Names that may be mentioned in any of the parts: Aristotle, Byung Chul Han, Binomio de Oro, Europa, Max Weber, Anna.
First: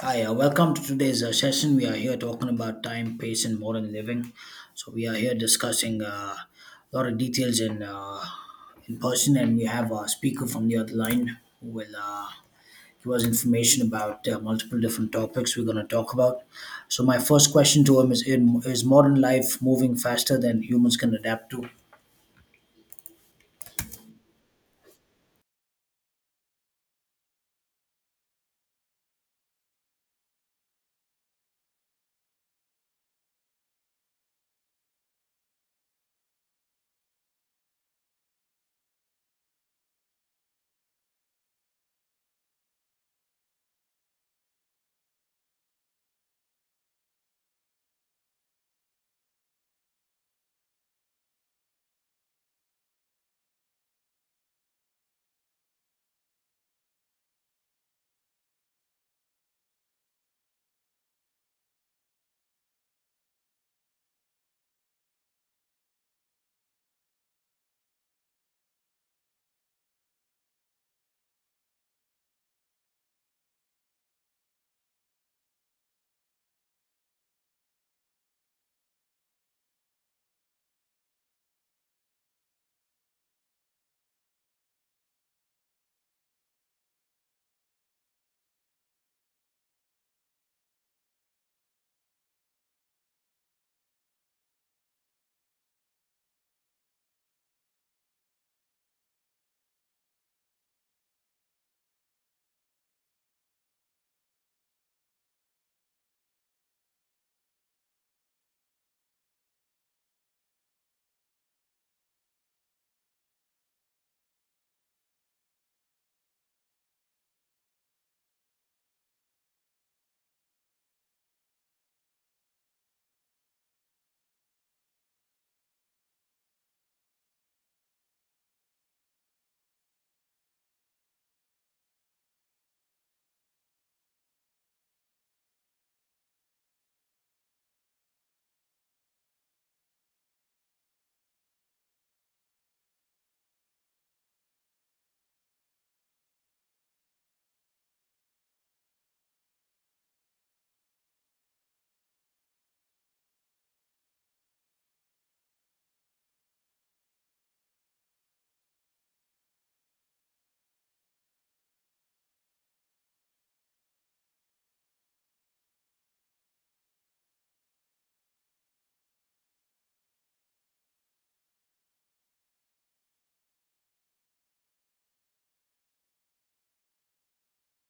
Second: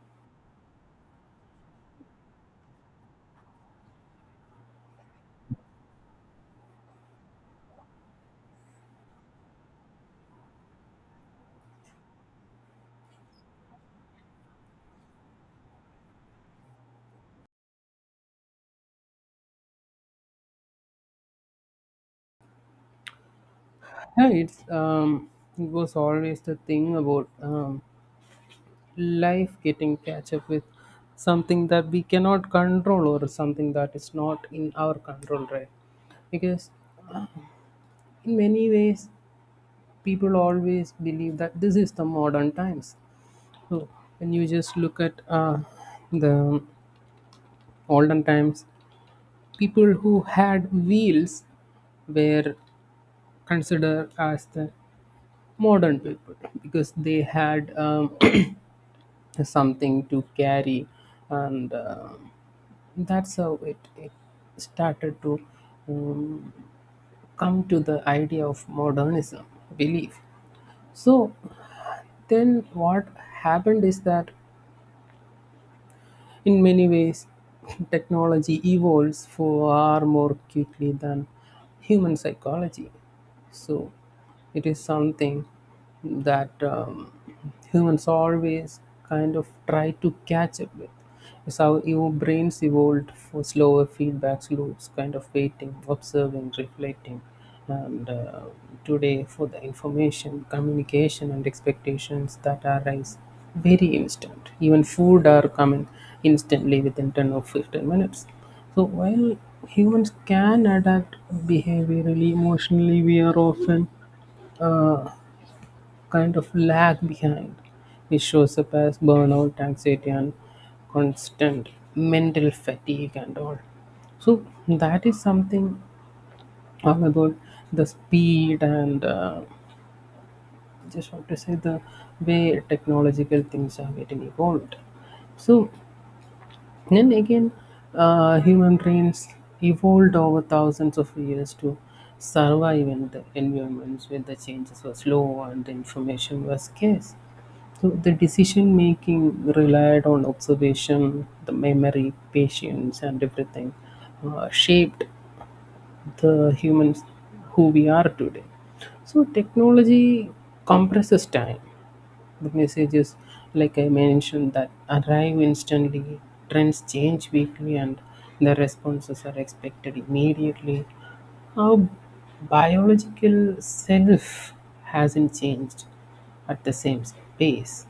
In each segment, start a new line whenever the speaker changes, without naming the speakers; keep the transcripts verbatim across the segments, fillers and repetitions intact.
Hi, uh, welcome to today's uh, session. We are here talking about time, pace, and modern living. So we are here discussing uh, a lot of details in uh, in person, and we have a speaker from the other line who will uh, give us information about uh, multiple different topics we're going to talk about. So my first question to him is: in- Is modern life moving faster than humans can adapt to?
Yeah, it's um, it was always the thing about um, life getting catch up with something that we cannot control or something that is not in our control, right? Because in many ways, people always believe that this is the modern times. So when you just look at uh, the olden times, people who had wheels were considered as the modern people because they had um, something to carry and uh, that's how it, it started to um, come to the idea of modernism belief. So then what happened is that, in many ways, technology evolves far more quickly than human psychology. So it is something that um, humans always kind of try to catch up with. It's how your brains evolved for slower feedback loops, kind of waiting, observing, reflecting. And uh, today, for the information, communication, and expectations that arise very instant. Even food are coming instantly within ten or fifteen minutes. So while humans can adapt behaviorally, emotionally, we are often uh, kind of lag behind, which shows up as burnout, anxiety, and constant mental fatigue and all. So that is something all about the speed, and uh, just want to say the way technological things are getting evolved. So then again, uh, human brains evolved over thousands of years to survive in the environments where the changes were slow and the information was scarce. So the decision making relied on observation, the memory, patience, and everything uh, shaped the humans who we are today. So technology compresses time. The message is, like I mentioned, that arrive instantly, trends change weekly, and the responses are expected immediately. Our biological self hasn't changed at the same pace.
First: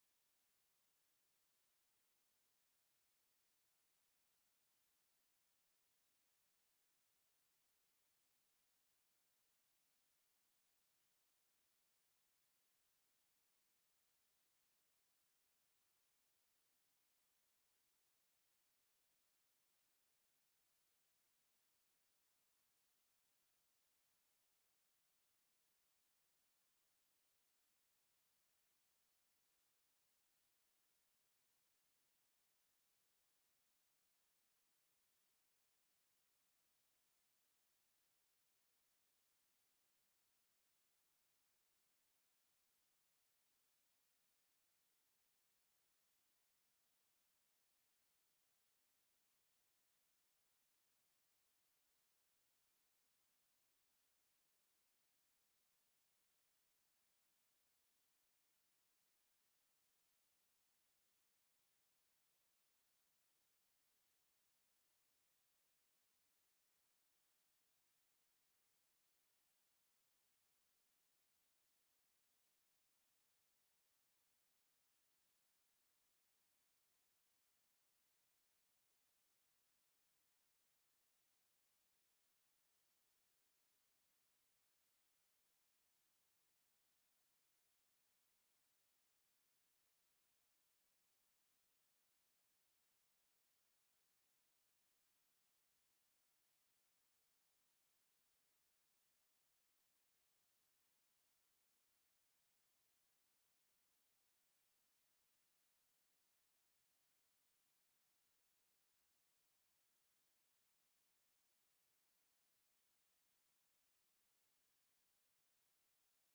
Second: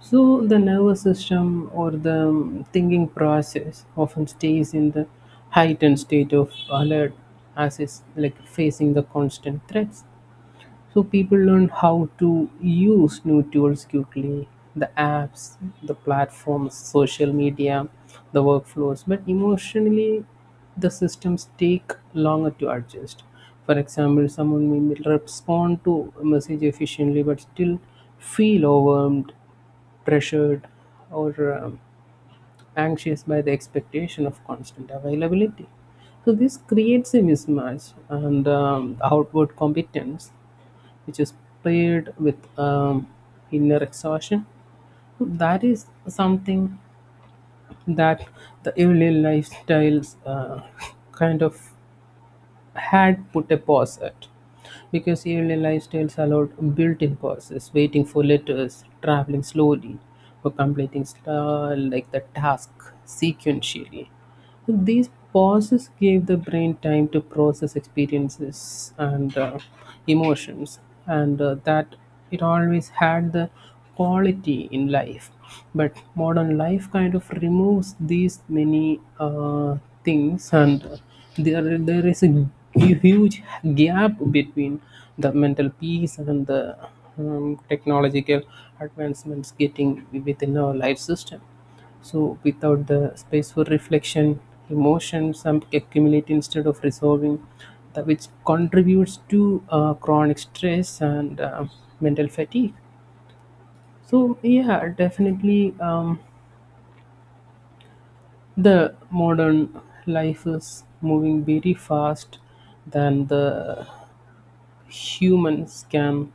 So the nervous system or the thinking process often stays in the heightened state of alert, as is like facing the constant threats. So people learn how to use new tools quickly, the apps, the platforms, social media, the workflows, but emotionally the systems take longer to adjust. For example, someone may respond to a message efficiently but still feel overwhelmed, pressured, or um, anxious by the expectation of constant availability. So this creates a mismatch and um, outward competence which is paired with um, inner exhaustion. So that is something that the early lifestyles uh, kind of had put a pause at, because early lifestyles allowed built-in pauses, waiting for letters, traveling slowly, or completing star like the task sequentially. So these pauses gave the brain time to process experiences and uh, emotions, and uh, that it always had the quality in life. But modern life kind of removes these many uh, things, and there there is a huge gap between the mental peace and the um, technological advancements getting within our life system. So, without the space for reflection, emotions um, accumulate instead of resolving, that which contributes to uh, chronic stress and uh, mental fatigue. So, yeah, definitely um, the modern life is moving very fast than the humans can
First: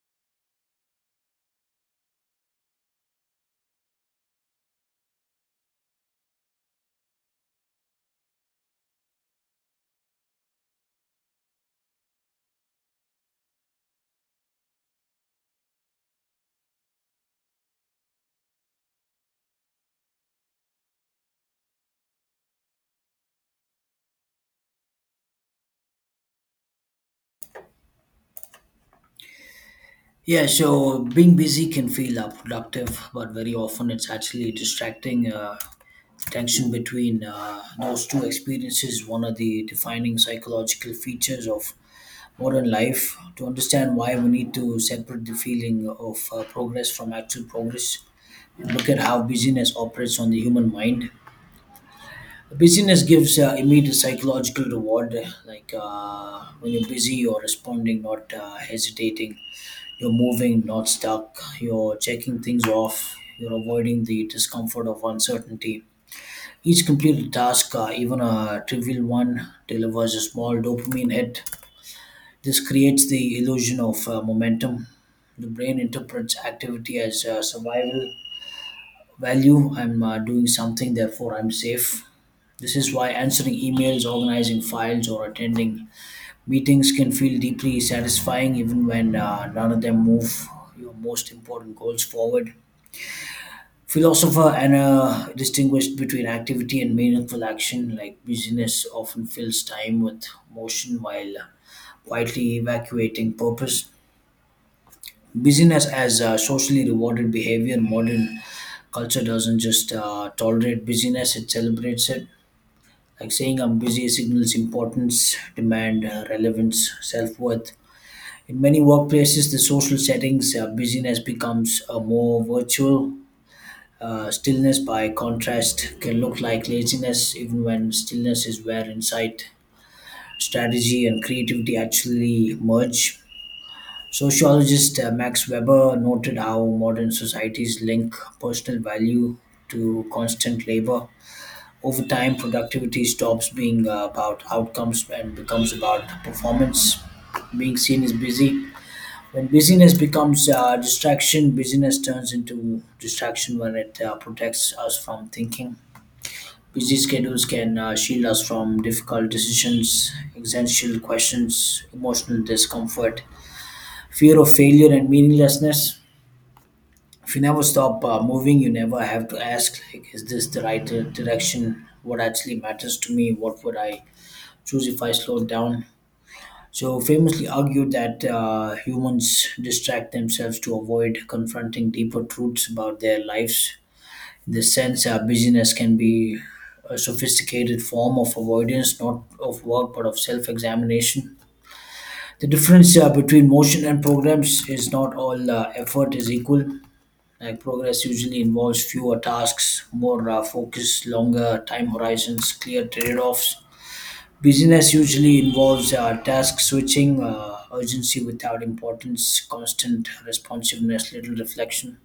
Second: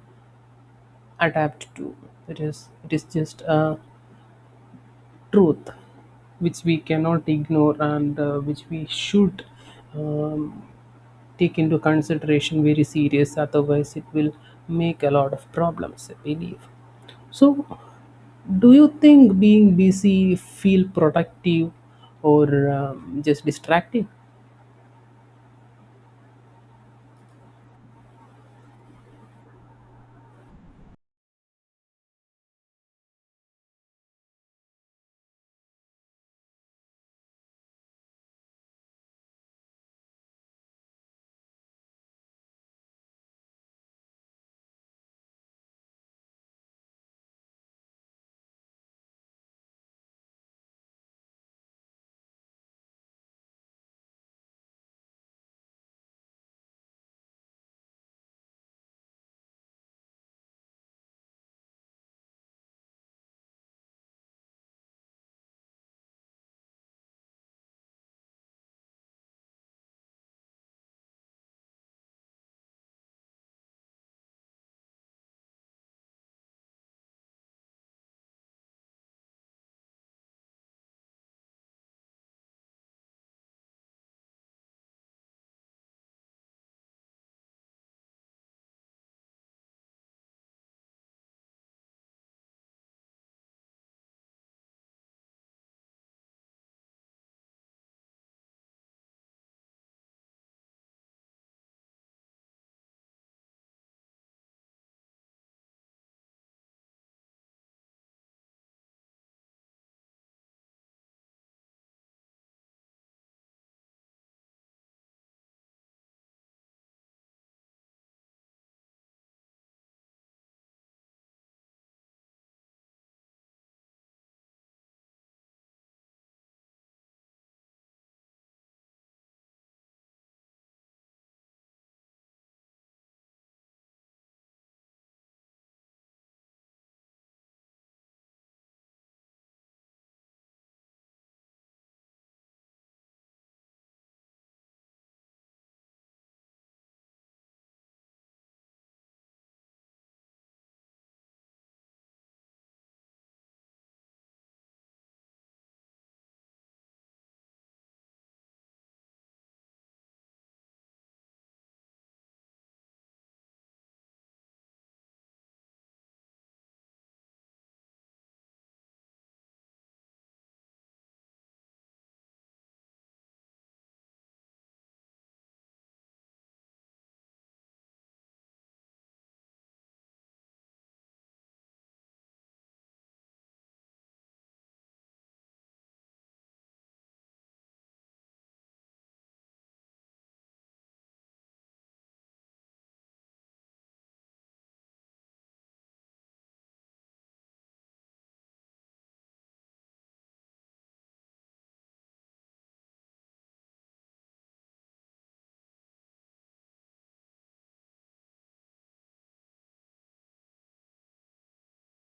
adapt to. It is, it is just a truth which we cannot ignore, and uh, which we should um, take into consideration very serious, otherwise it will make a lot of problems, I believe. So do you think being busy feel productive or um, just distracting?
Yeah, so being busy can feel uh, productive, but very often it's actually distracting. Uh, tension between uh, those two experiences, one of the defining psychological features of modern life. To understand why we need to separate the feeling of uh, progress from actual progress, and look at how busyness operates on the human mind. Busyness gives uh, immediate psychological reward, like uh, when you're busy, you're responding, not uh, hesitating, you're moving, not stuck. You're checking things off. You're avoiding the discomfort of uncertainty. Each completed task, uh, even a trivial one, delivers a small dopamine hit. This creates the illusion of uh, momentum. The brain interprets activity as uh, survival value. I'm uh, doing something, therefore, I'm safe. This is why answering emails, organizing files, or attending meetings can feel deeply satisfying even when uh, none of them move your most important goals forward. Philosopher Anna distinguished between activity and meaningful action, like busyness often fills time with motion while quietly evacuating purpose. Busyness as uh, socially rewarded behavior, modern culture doesn't just uh, tolerate busyness, it celebrates it. Like saying I'm busy signals importance, demand, uh, relevance, self worth. In many workplaces, the social settings, uh, busyness becomes a more virtual. Uh, stillness, by contrast, can look like laziness, even when stillness is where insight, strategy, and creativity actually merge. Sociologist uh, Max Weber noted how modern societies link personal value to constant labor. Over time, productivity stops being uh, about outcomes and becomes about performance. Being seen as busy when busyness becomes uh, distraction, busyness turns into distraction when it uh, protects us from thinking. Busy schedules can uh, shield us from difficult decisions, existential questions, emotional discomfort, fear of failure, and meaninglessness. If you never stop uh, moving, you never have to ask, like, is this the right uh, direction? What actually matters to me? What would I choose if I slowed down? So, famously argued that uh, humans distract themselves to avoid confronting deeper truths about their lives. In this sense, uh, busyness can be a sophisticated form of avoidance, not of work but of self examination. The difference uh, between motion and programs is not all uh, effort is equal. Like progress usually involves fewer tasks, more uh, focus, longer time horizons, clear trade offs. Business usually involves uh, task switching, uh, urgency without importance, constant responsiveness, little reflection.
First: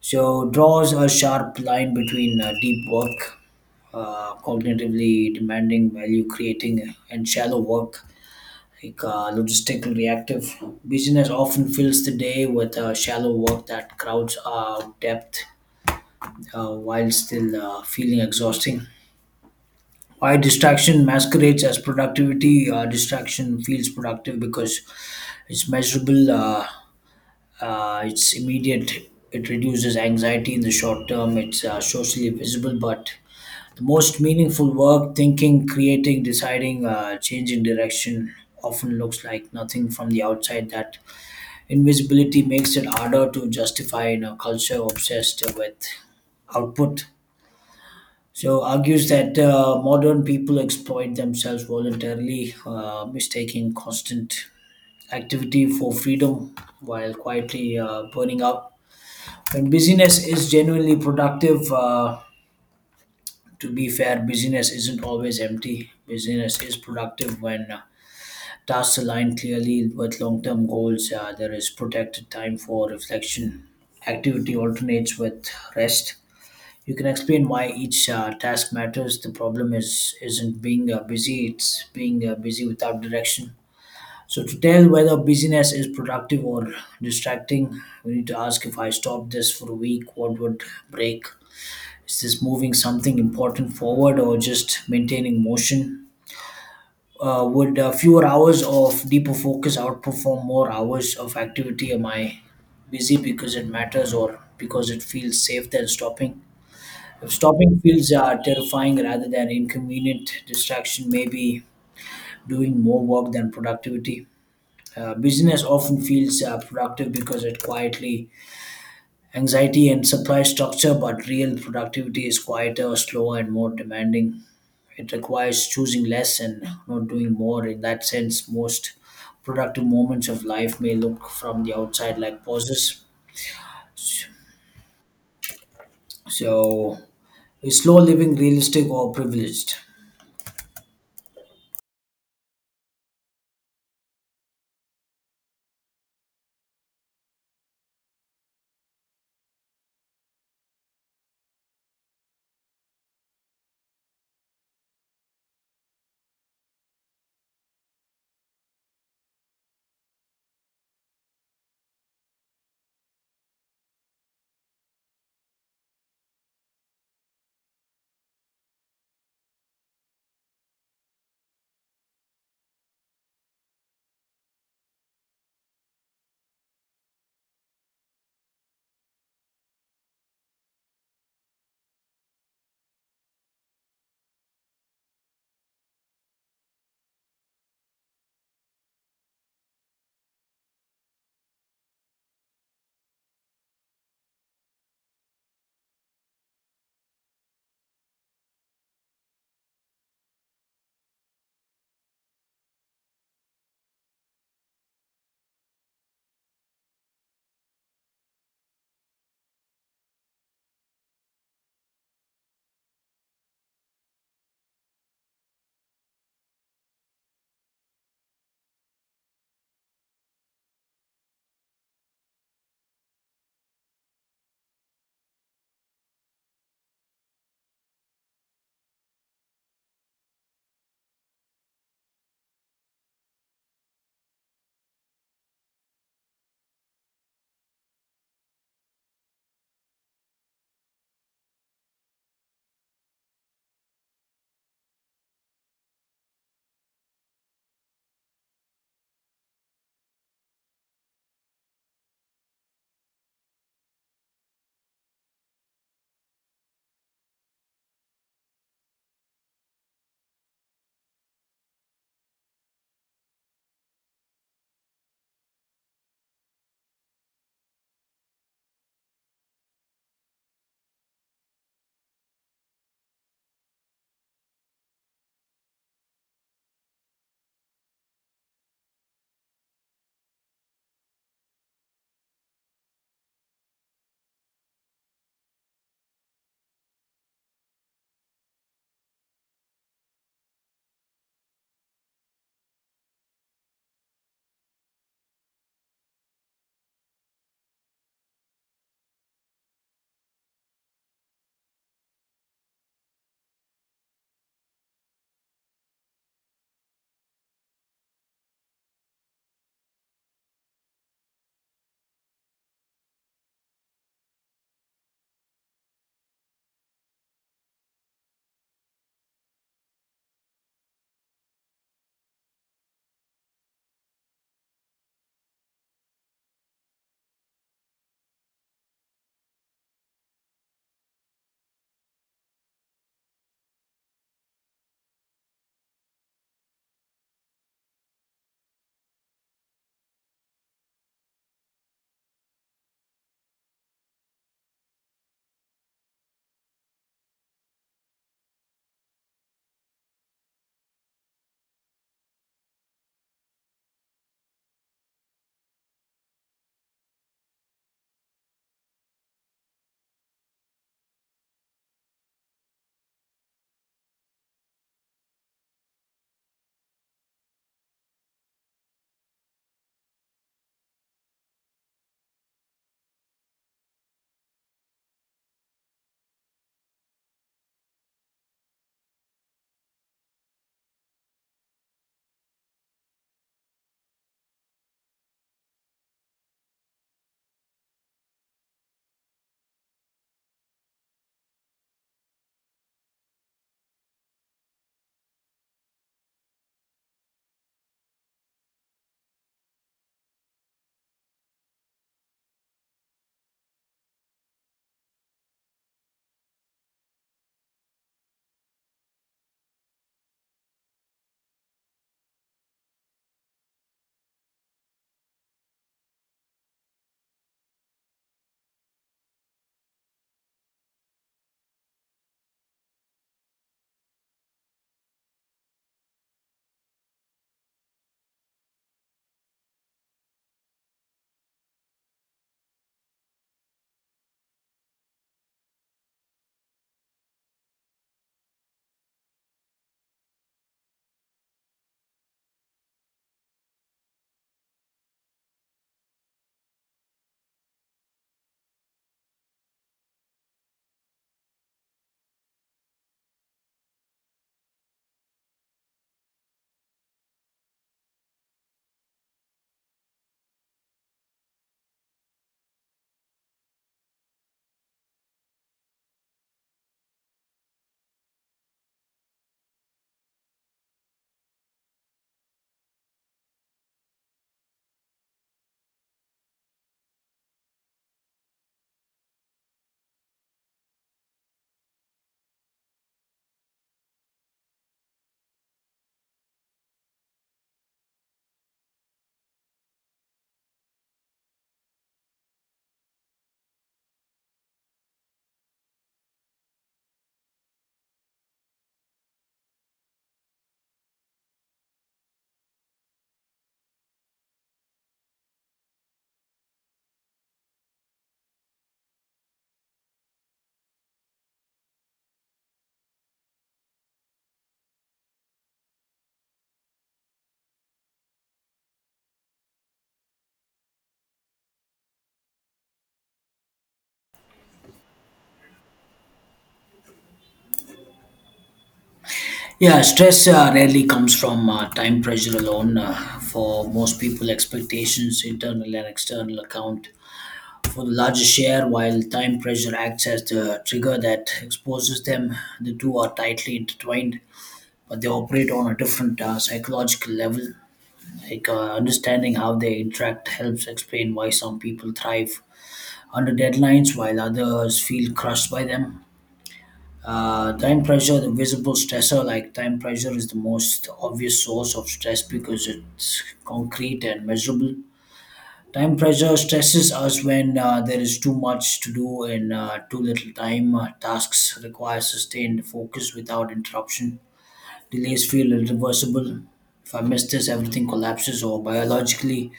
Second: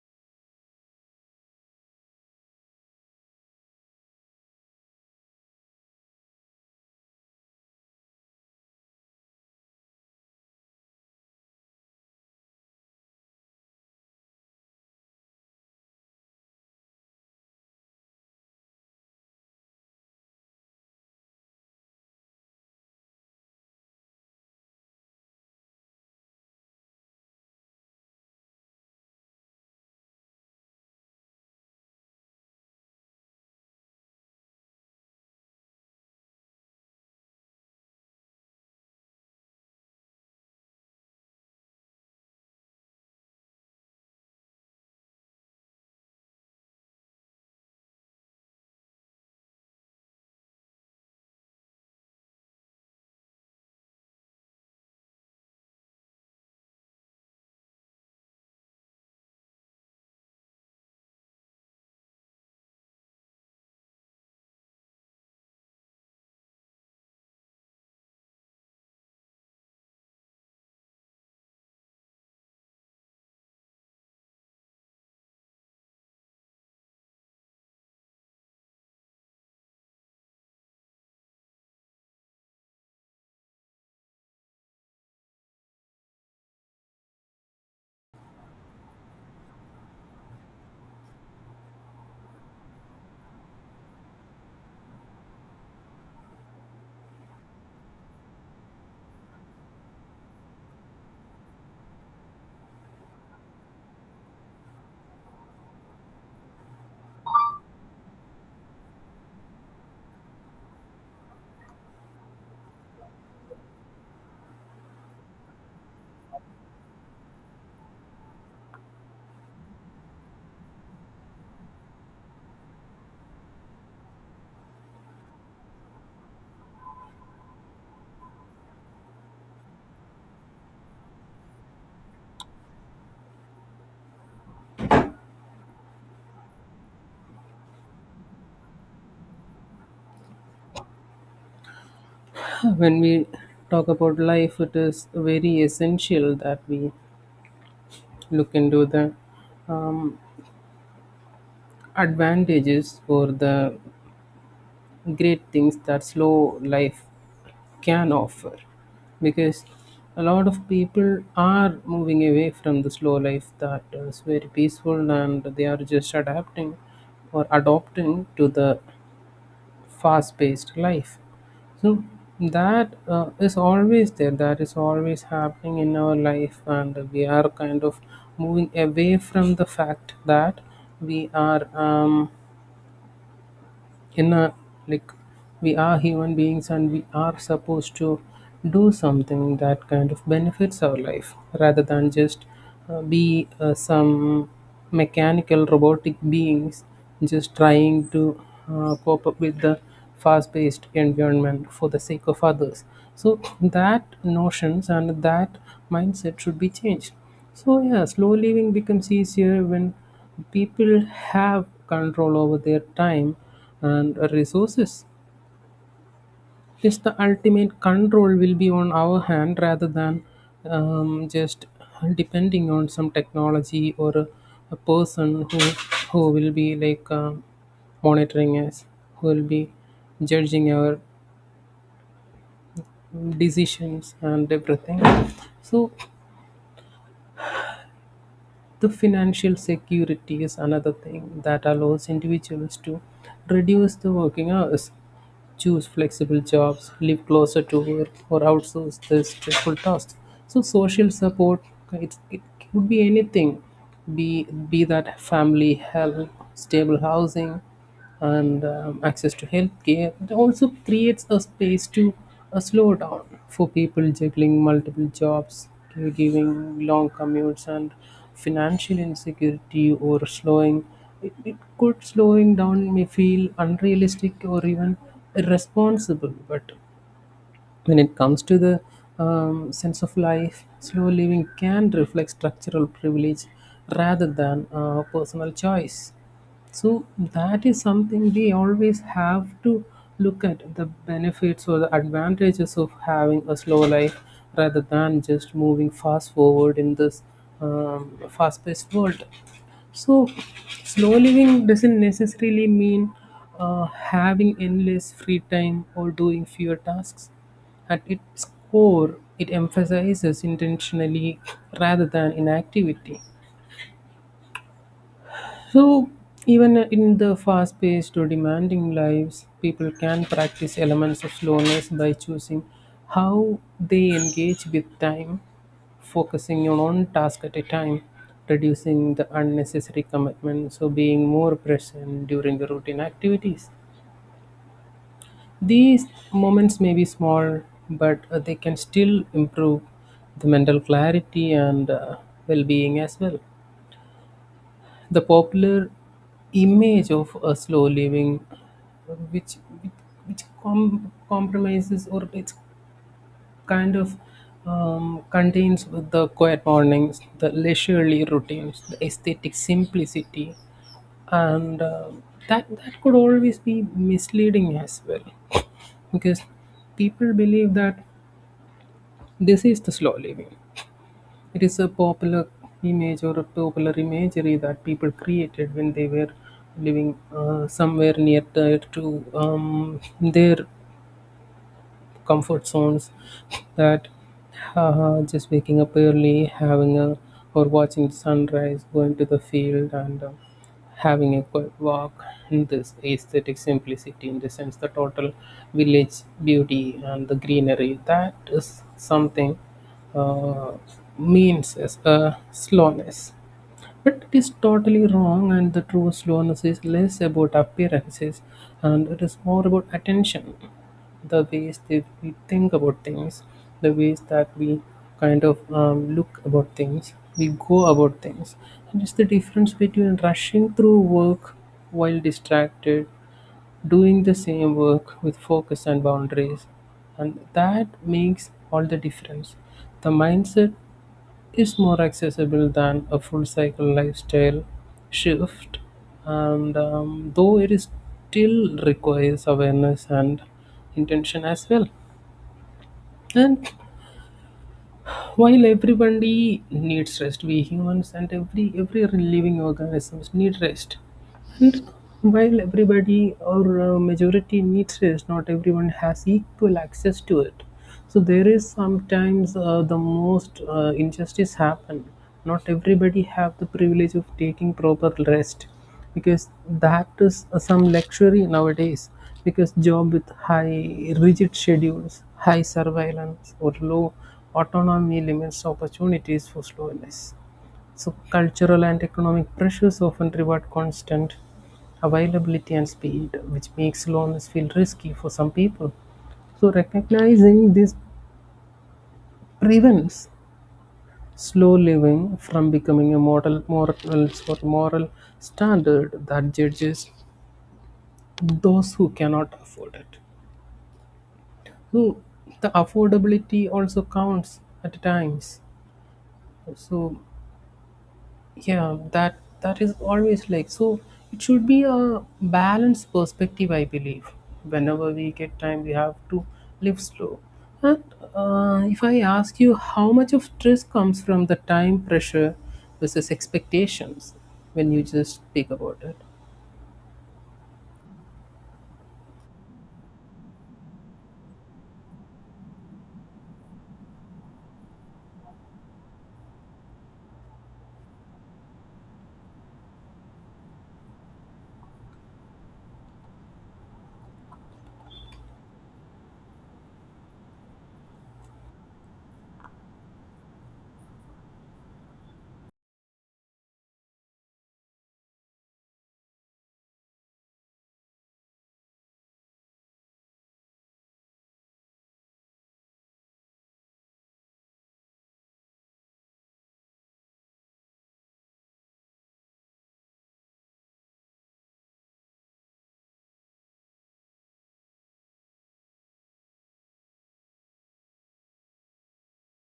So, draws a sharp line between uh, deep work, uh, cognitively demanding, value creating, and shallow work, like uh, logistical reactive. Business often fills the day with uh, shallow work that crowds out depth uh, while still uh, feeling exhausting. Why distraction masquerades as productivity, uh, distraction feels productive because it's measurable, uh, uh, it's immediate, it reduces anxiety in the short term, it's uh, socially visible, but the most meaningful work, thinking, creating, deciding, uh, changing direction, often looks like nothing from the outside. That invisibility makes it harder to justify in a culture obsessed with output. So argues that uh, modern people exploit themselves voluntarily, uh, mistaking constant activity for freedom while quietly uh, burning out. When busyness is genuinely productive, uh, to be fair, busyness isn't always empty. Busyness is productive when uh, tasks align clearly with long term goals. Uh, there is protected time for reflection. Activity alternates with rest. You can explain why each uh, task matters. The problem is isn't being uh, busy; it's being uh, busy without direction. So to tell whether busyness is productive or distracting, we need to ask, if I stop this for a week, what would break? Is this moving something important forward or just maintaining motion? Uh, would uh, fewer hours of deeper focus outperform more hours of activity? Am I busy because it matters or because it feels safe than stopping? Stopping feels uh, terrifying rather than inconvenient. Distraction may be doing more work than productivity. Uh, business often feels uh, productive because it quietly anxiety and supply structure, but real productivity is quieter, slower, and more demanding. It requires choosing less and not doing more. In that sense, most productive moments of life may look from the outside like pauses. So, is slow living realistic or privileged?
When we talk about life, it is very essential that we look into the um, advantages or the great things that slow life can offer, because a lot of people are moving away from the slow life that is very peaceful and they are just adapting or adopting to the fast paced life. So that uh, is always there, that is always happening in our life, and we are kind of moving away from the fact that we are um, in a, like, we are human beings and we are supposed to do something that kind of benefits our life, rather than just uh, be uh, some mechanical robotic beings just trying to uh, cope up with the fast-paced environment for the sake of others. So that notions and that mindset should be changed. So, yeah, slow living becomes easier when people have control over their time and resources. Yes, the ultimate control will be on our hand, rather than um, just depending on some technology or a, a person who who will be like um monitoring us, who will be judging our decisions and everything. So the financial security is another thing that allows individuals to reduce the working hours, choose flexible jobs, live closer to work, or outsource the stressful tasks. So social support, it, it could be anything, be be that family help, stable housing, and um, access to healthcare. It also creates a space to uh, slow down. For people juggling multiple jobs, caregiving, long commutes, and financial insecurity, or slowing, it, it could, slowing down may feel unrealistic or even irresponsible. But when it comes to the um, sense of life, slow living can reflect structural privilege rather than uh, personal choice. So that is something we always have to look at, the benefits or the advantages of having a slow life rather than just moving fast forward in this um, fast-paced world. So, slow living doesn't necessarily mean uh, having endless free time or doing fewer tasks. At its core, it emphasizes intentionally rather than inactivity. So, even in the fast paced or demanding lives, people can practice elements of slowness by choosing how they engage with time, focusing on one task at a time, reducing the unnecessary commitment, so being more present during the routine activities. These moments may be small, but uh, they can still improve the mental clarity and uh, well being as well. The popular image of a slow living, which which com- compromises, or it's kind of um, contains the quiet mornings, the leisurely routines, the aesthetic simplicity, and uh, that that could always be misleading as well, because people believe that this is the slow living. It is a popular image or a popular imagery that people created when they were living uh, somewhere near the, to um, their comfort zones. That uh, just waking up early, having a, or watching the sunrise, going to the field, and uh, having a quiet walk. And this aesthetic simplicity, in the sense, the total village beauty and the greenery, that is something uh, means as a slowness. But it is totally wrong, and the true slowness is less about appearances and it is more about attention. The ways that we think about things, the ways that we kind of um, look about things, we go about things. And it's the difference between rushing through work while distracted, doing the same work with focus and boundaries, and that makes all the difference. The mindset is more accessible than a full cycle lifestyle shift, and um, though it is still requires awareness and intention as well. And while everybody needs rest, we humans and every every living organisms need rest. And while everybody or uh, majority needs rest, not everyone has equal access to it. So there is sometimes uh, the most uh, injustice happen. Not everybody have the privilege of taking proper rest, because that is uh, some luxury nowadays, because job with high rigid schedules, high surveillance or low autonomy limits opportunities for slowness. So, cultural and economic pressures often reward constant availability and speed, which makes loans feel risky for some people. So, recognizing this prevents slow living from becoming a model, moral, or moral standard that judges those who cannot afford it. So, the affordability also counts at times. So, yeah, that that is always like, so it should be a balanced perspective, I believe. Whenever we get time we have to live slow. And uh, if I ask you, how much of stress comes from the time pressure versus expectations when you just speak about it?
Yeah, stress uh, rarely comes from uh, time pressure alone. Uh, for most people, expectations, internal and external, account for the larger share, while time pressure acts as the trigger that exposes them. The two are tightly intertwined, but they operate on a different uh, psychological level. Like uh, understanding how they interact helps explain why some people thrive under deadlines while others feel crushed by them. Uh, time pressure, the visible stressor, like time pressure is the most obvious source of stress because it's concrete and measurable. Time pressure stresses us when uh, there is too much to do and uh, too little time. Uh, tasks require sustained focus without interruption. Delays feel irreversible. If I miss this, everything collapses, or biologically,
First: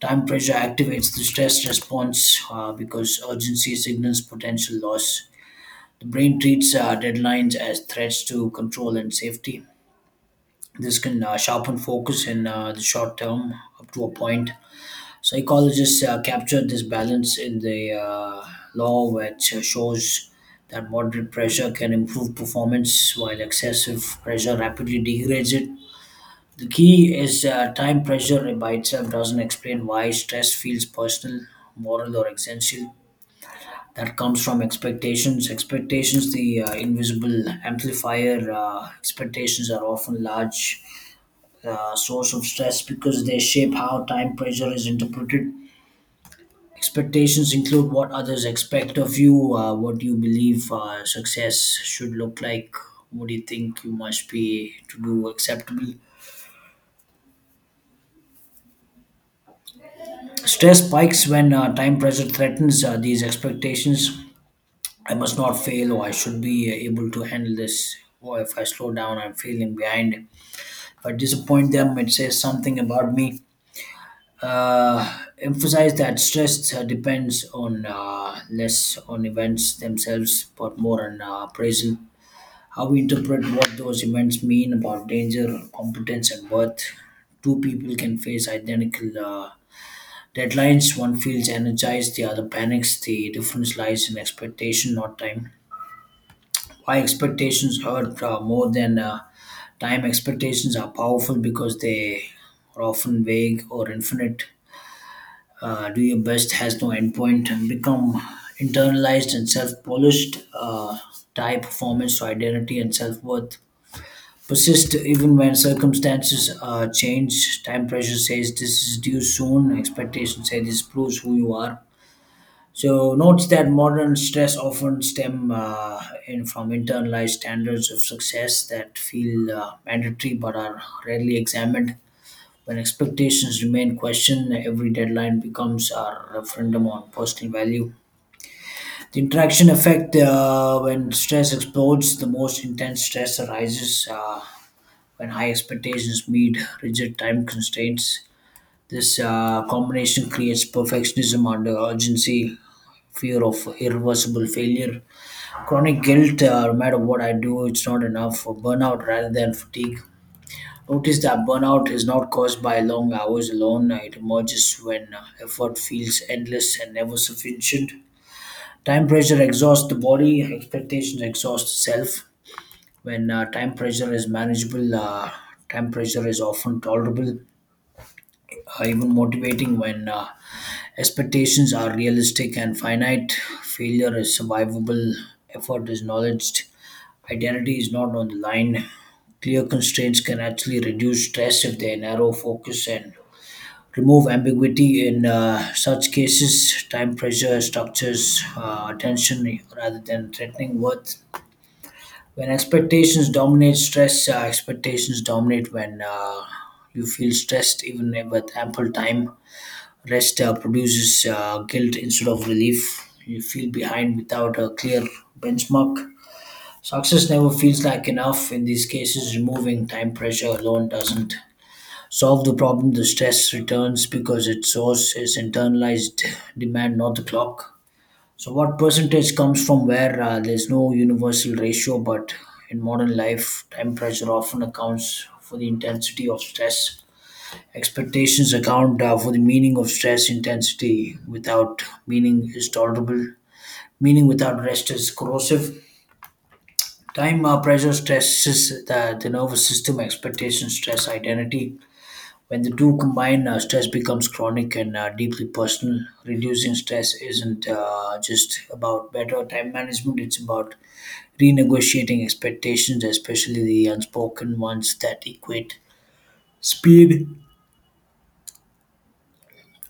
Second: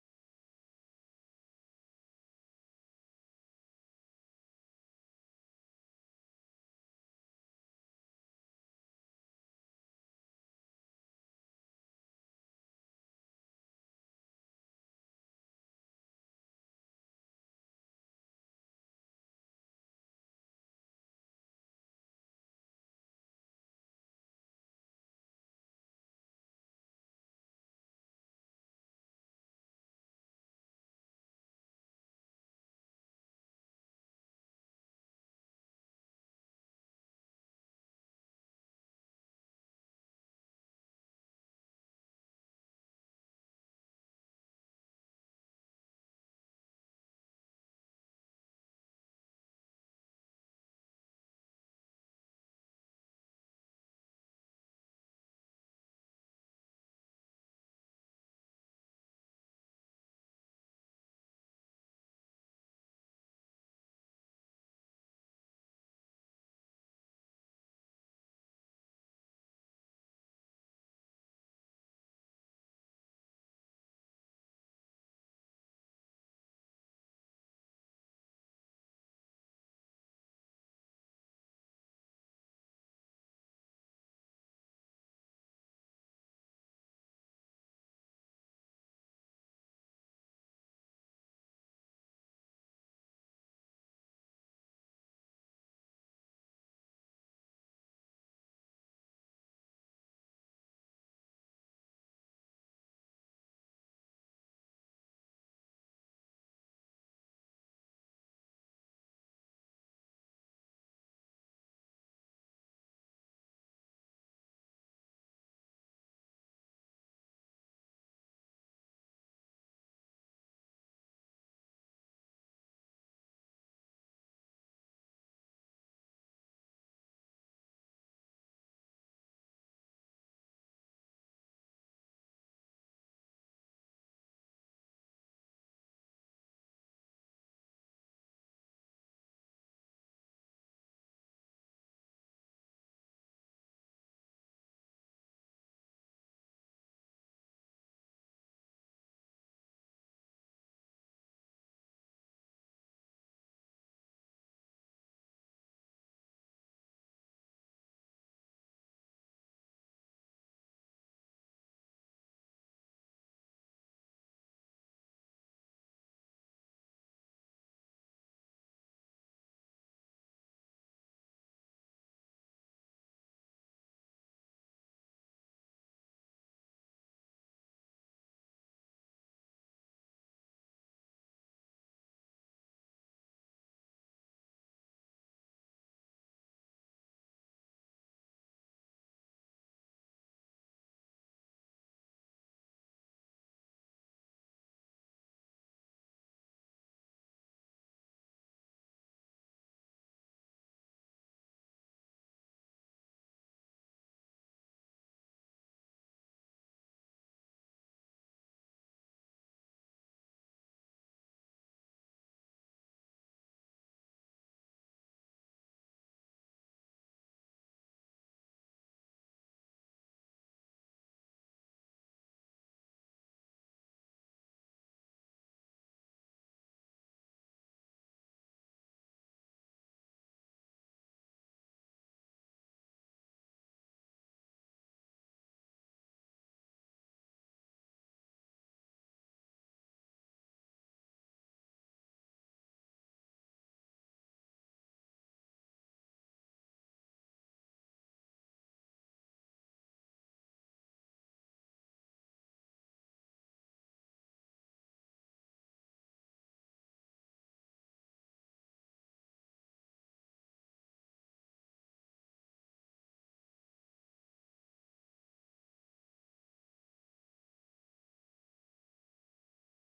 time pressure activates the stress response uh, because urgency signals potential loss. The brain treats uh, deadlines as threats to control and safety. This can uh, sharpen focus in uh, the short term up to a point. Psychologists uh, captured this balance in the uh, law, which shows that moderate pressure can improve performance while excessive pressure rapidly degrades it. The key is uh, time pressure by itself doesn't explain why stress feels personal, moral, or existential. That comes from expectations. Expectations, the uh, invisible amplifier, uh, expectations are often large uh, source of stress because they shape how time pressure is interpreted. Expectations include what others expect of you, uh, what you believe uh, success should look like, what do you think you must be to do acceptable. Stress spikes when uh, time pressure threatens uh, these expectations. I must not fail, or I should be able to handle this. Or if I slow down, I'm feeling behind. If I disappoint them, it says something about me. Uh, Emphasize that stress uh, depends on uh, less on events themselves, but more on uh, appraisal. How we interpret what those events mean about danger, competence, and worth. Two people can face identical uh, deadlines. One feels energized, the other panics. The difference lies in expectation, not time. Why expectations hurt uh, more than uh, time, expectations are powerful because they are often vague or infinite. Uh, do your best has no endpoint and become internalized and self-polished, uh, tie performance to identity and self-worth, persist even when circumstances uh, change. Time pressure says this is due soon, expectations say this proves who you are. So notes that modern stress often stem uh, in from internalized standards of success that feel uh, mandatory but are rarely examined. When expectations remain questioned, every deadline becomes a referendum on personal value. The interaction effect, uh, when stress explodes, the most intense stress arises uh, when high expectations meet rigid time constraints. This uh, combination creates perfectionism under urgency, fear of irreversible failure, chronic guilt, uh, no matter what I do, it's not enough. For Burnout rather than fatigue. Notice that burnout is not caused by long hours alone. It emerges when uh, effort feels endless and never sufficient. Time pressure exhausts the body, expectations exhaust self. When uh, time pressure is manageable, uh, time pressure is often tolerable, uh, even motivating. When uh, expectations are realistic and finite, failure is survivable, effort is acknowledged, identity is not on the line. Clear constraints can actually reduce stress if they narrow focus and remove ambiguity. In uh, such cases, time pressure structures uh, attention rather than threatening worth. When expectations dominate stress, uh, expectations dominate when uh, you feel stressed, even with ample time. Rest uh, produces uh, guilt instead of relief. You feel behind without a clear benchmark. Success never feels like enough in these cases. Removing time pressure alone doesn't solve the problem. The stress returns because its source is internalized demand, not the clock. So, what percentage comes from where? Uh, there's no universal ratio, but in modern life, time pressure often accounts for the intensity of stress. Expectations account uh, for the meaning of stress intensity. Without meaning is tolerable. Meaning without rest is corrosive. Time uh, pressure stresses the, the nervous system, expectation, stress, identity. When the two combine, uh, stress becomes chronic and uh, deeply personal. Reducing stress isn't uh, just about better time management, it's about renegotiating expectations, especially the unspoken ones that equate speed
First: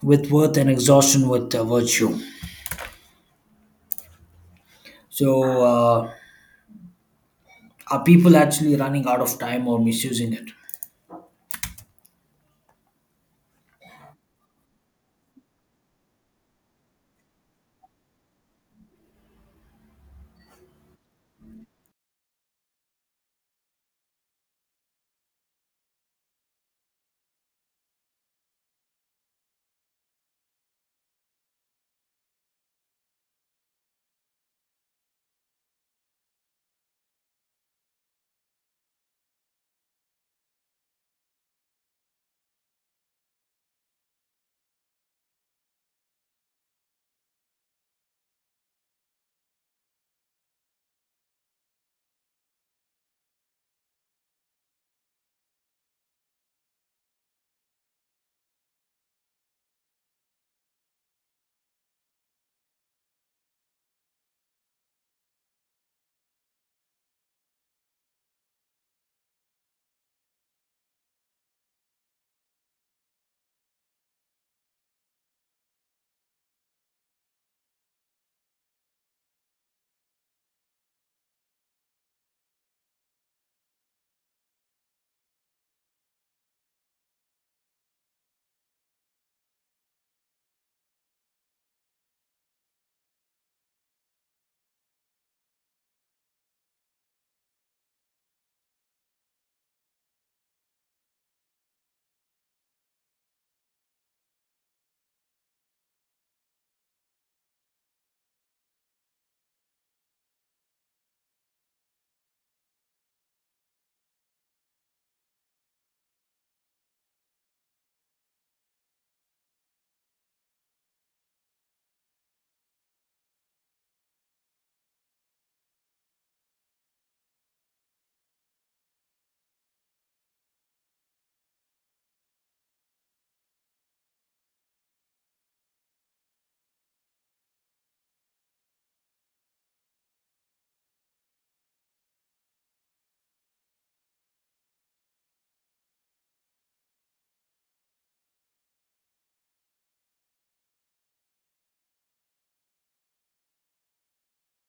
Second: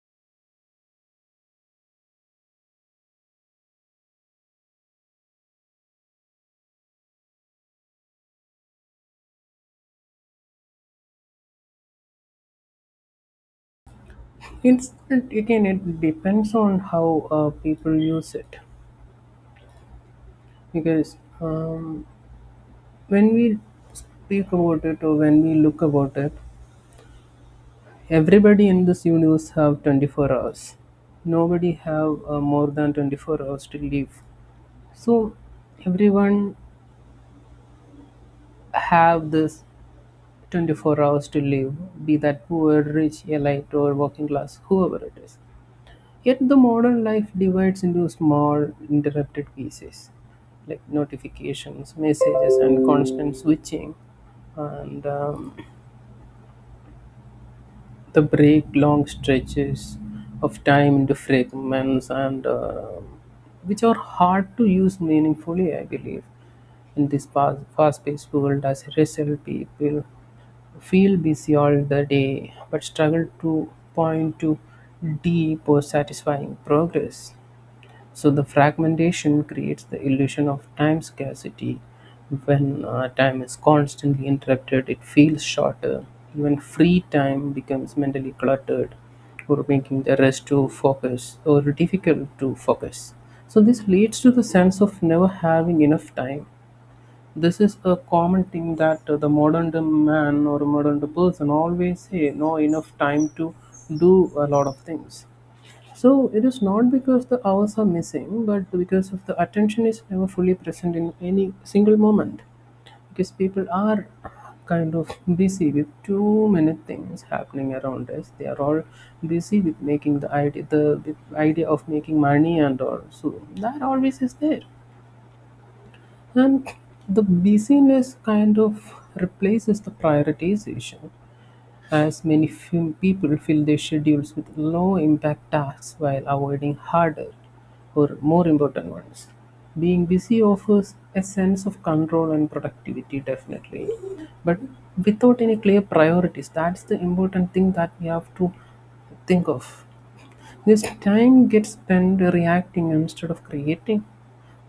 with worth and exhaustion with uh, virtue. So, uh, are people actually running out of time or misusing it?
it's it, Again, it depends on how uh, people use it, because um, when we speak about it or when we look about it, everybody in this universe have twenty-four hours. Nobody have uh, more than twenty-four hours to live. So everyone have this twenty-four hours to live, be that poor, rich, elite or working class, whoever it is. Yet the modern life divides into small interrupted pieces like notifications, messages and constant switching. And um, they break long stretches of time into fragments and uh, which are hard to use meaningfully, I believe. In this fast- fast-paced world, as a result, people feel busy all the day but struggle to point to deep or satisfying progress. So the fragmentation creates the illusion of time scarcity. When uh, time is constantly interrupted, it feels shorter. Even free time becomes mentally cluttered, or making the rest to focus or difficult to focus. So this leads to the sense of never having enough time. This is a common thing that uh, the modern day man or modern day person always say, no enough time to do a lot of things. So it is not because the hours are missing, but because of the attention is never fully present in any single moment. Because people are kind of busy with too many things happening around us. They are all busy with making the idea, the with idea of making money and all. So that always is there. And the busyness kind of replaces the prioritization, as many few people fill their schedules with low-impact tasks while avoiding harder or more important ones. Being busy offers a sense of control and productivity, definitely. But without any clear priorities, that's the important thing that we have to think of. This time gets spent reacting instead of creating.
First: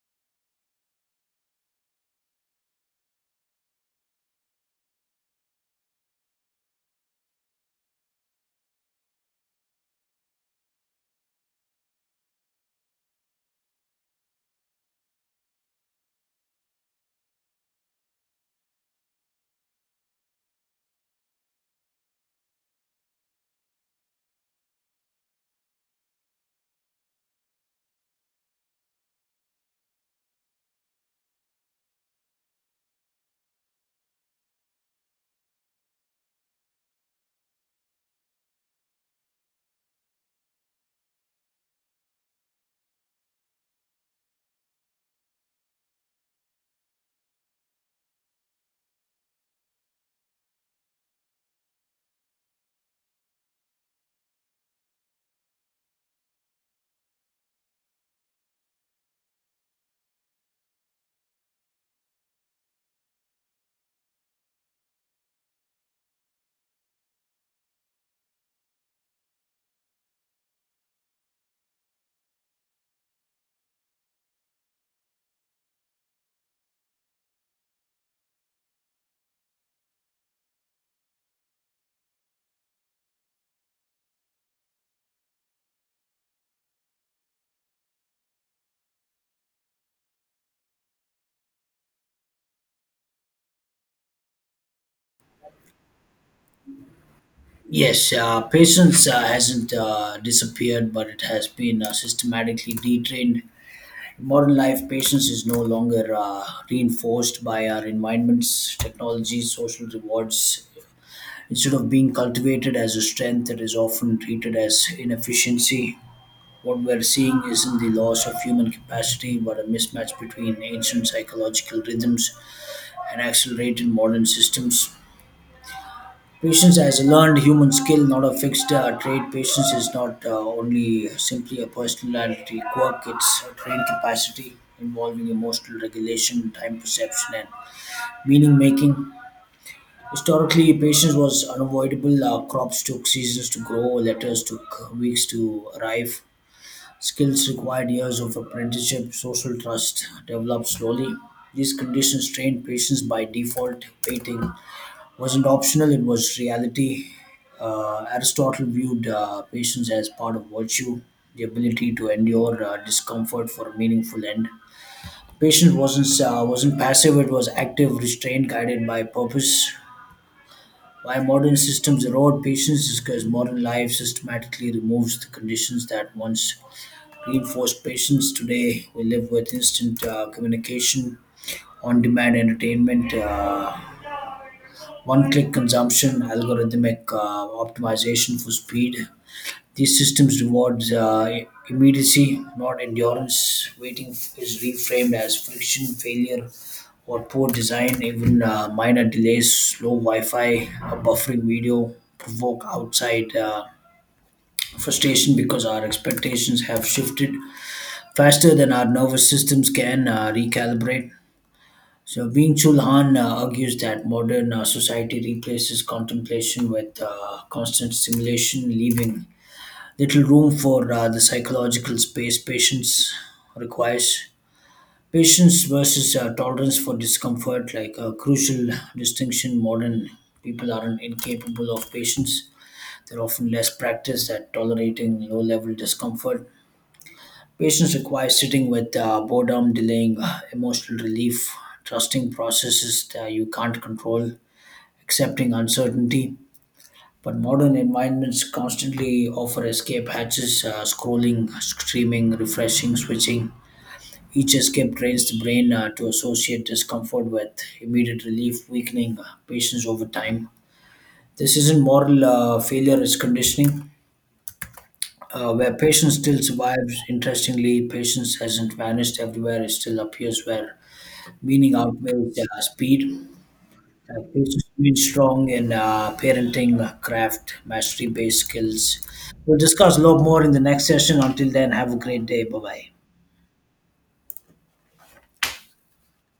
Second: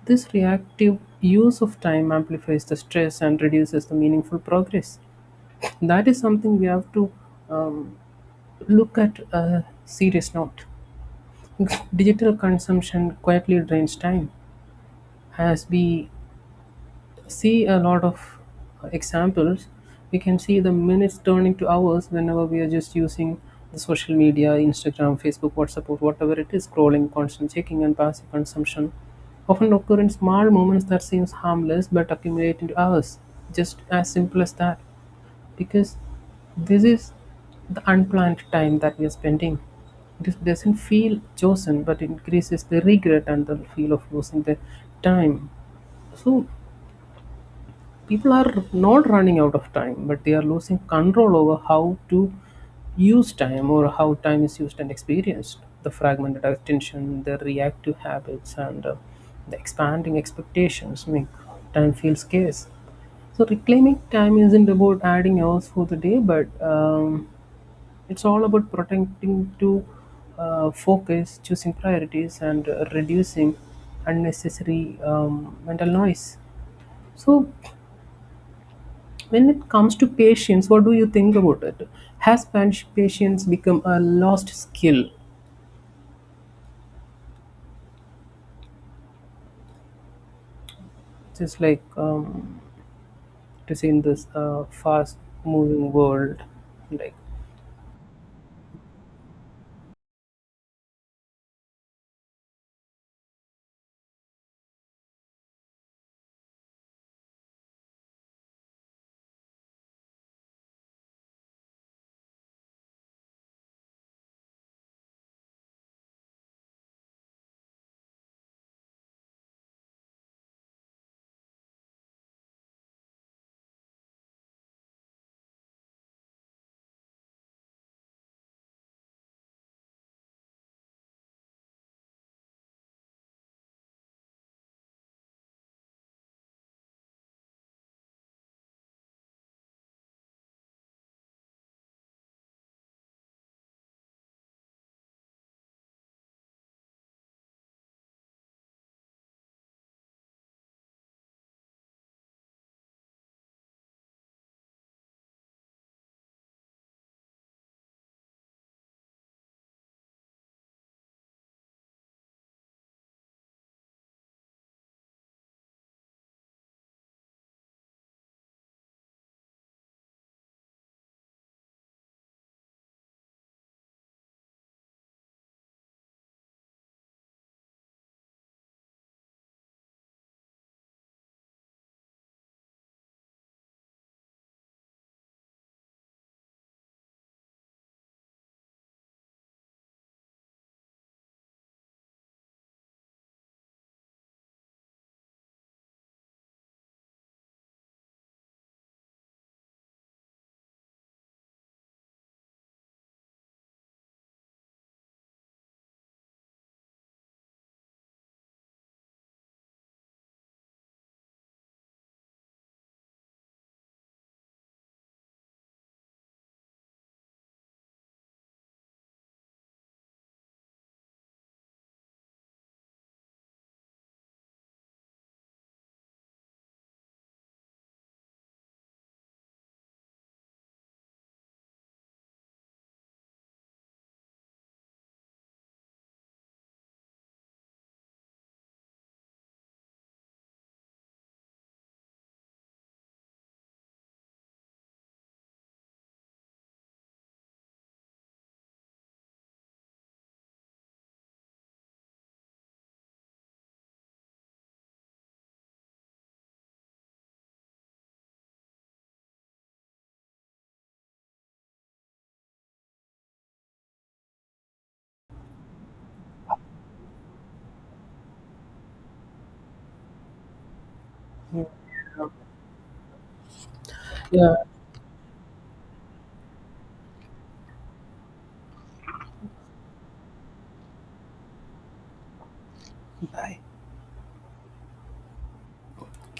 This reactive use of time amplifies the stress and reduces the meaningful progress. That is something we have to um, look at a serious note. Digital consumption quietly drains time, as we see a lot of examples. We can see the minutes turning to hours whenever we are just using the social media, Instagram, Facebook, WhatsApp, or whatever it is, scrolling, constant checking, and passive consumption. Often occur in small moments that seems harmless but accumulate into hours. Just as simple as that. Because this is the unplanned time that we are spending. It doesn't feel chosen, but it increases the regret and the feel of losing the time. So people are not running out of time, but they are losing control over how to use time or how time is used and experienced. The fragmented attention, the reactive habits, and uh, the expanding expectations make time feel scarce. So reclaiming time isn't about adding hours for the day, but um, it's all about protecting to uh, focus, choosing priorities, and uh, reducing unnecessary um, mental noise. So when it comes to patience, what do you think about it? Has pans- patience become a lost skill? Just like, um, to say, in this uh, fast moving world, like,
Yes, uh, patience uh, hasn't uh, disappeared, but it has been uh, systematically detrained. In modern life, patience is no longer uh, reinforced by our environments, technology, social rewards. Instead of being cultivated as a strength, it is often treated as inefficiency. What we're seeing isn't the loss of human capacity, but a mismatch between ancient psychological rhythms and accelerated modern systems. Patience as a learned human skill, not a fixed uh, trait. Patience is not uh, only simply a personality quirk, it's a trained capacity involving emotional regulation, time perception, and meaning making. Historically, patience was unavoidable. Uh, crops took seasons to grow, letters took weeks to arrive. Skills required years of apprenticeship, social trust developed slowly. These conditions trained patience by default, waiting wasn't optional, it was reality. Uh, Aristotle viewed uh, patience as part of virtue, the ability to endure uh, discomfort for a meaningful end. Patience wasn't, uh, wasn't passive, it was active, restrained, guided by purpose. Why modern systems erode patience is because modern life systematically removes the conditions that once reinforced patience. Today, we live with instant uh, communication, on demand entertainment. Uh, one-click consumption, algorithmic uh, optimization for speed. These systems rewards uh, immediacy, not endurance. Waiting f- is reframed as friction, failure, or poor design. Even uh, minor delays, slow Wi-Fi, uh, buffering video provoke outside uh, frustration because our expectations have shifted faster than our nervous systems can uh, recalibrate. So Byung Chul Han uh, argues that modern uh, society replaces contemplation with uh, constant stimulation, leaving little room for uh, the psychological space patience requires. Patience versus uh, tolerance for discomfort, like a crucial distinction, modern people aren't incapable of patience. They're often less practiced at tolerating low level discomfort. Patience requires sitting with uh, boredom, delaying uh, emotional relief, trusting processes that you can't control, accepting uncertainty. But modern environments constantly offer escape hatches, uh, scrolling, streaming, refreshing, switching. Each escape trains the brain uh, to associate discomfort with immediate relief, weakening uh, patience over time. This isn't moral uh, failure, it's conditioning. Uh, where patience still survives. Interestingly, patience hasn't vanished everywhere. It still appears where meaning outweighs uh, speed. Uh, patience
yeah,
remains strong in uh, parenting, uh, craft, mastery-based skills. We'll discuss a lot more in the next session. Until then, have a great day. Bye-bye.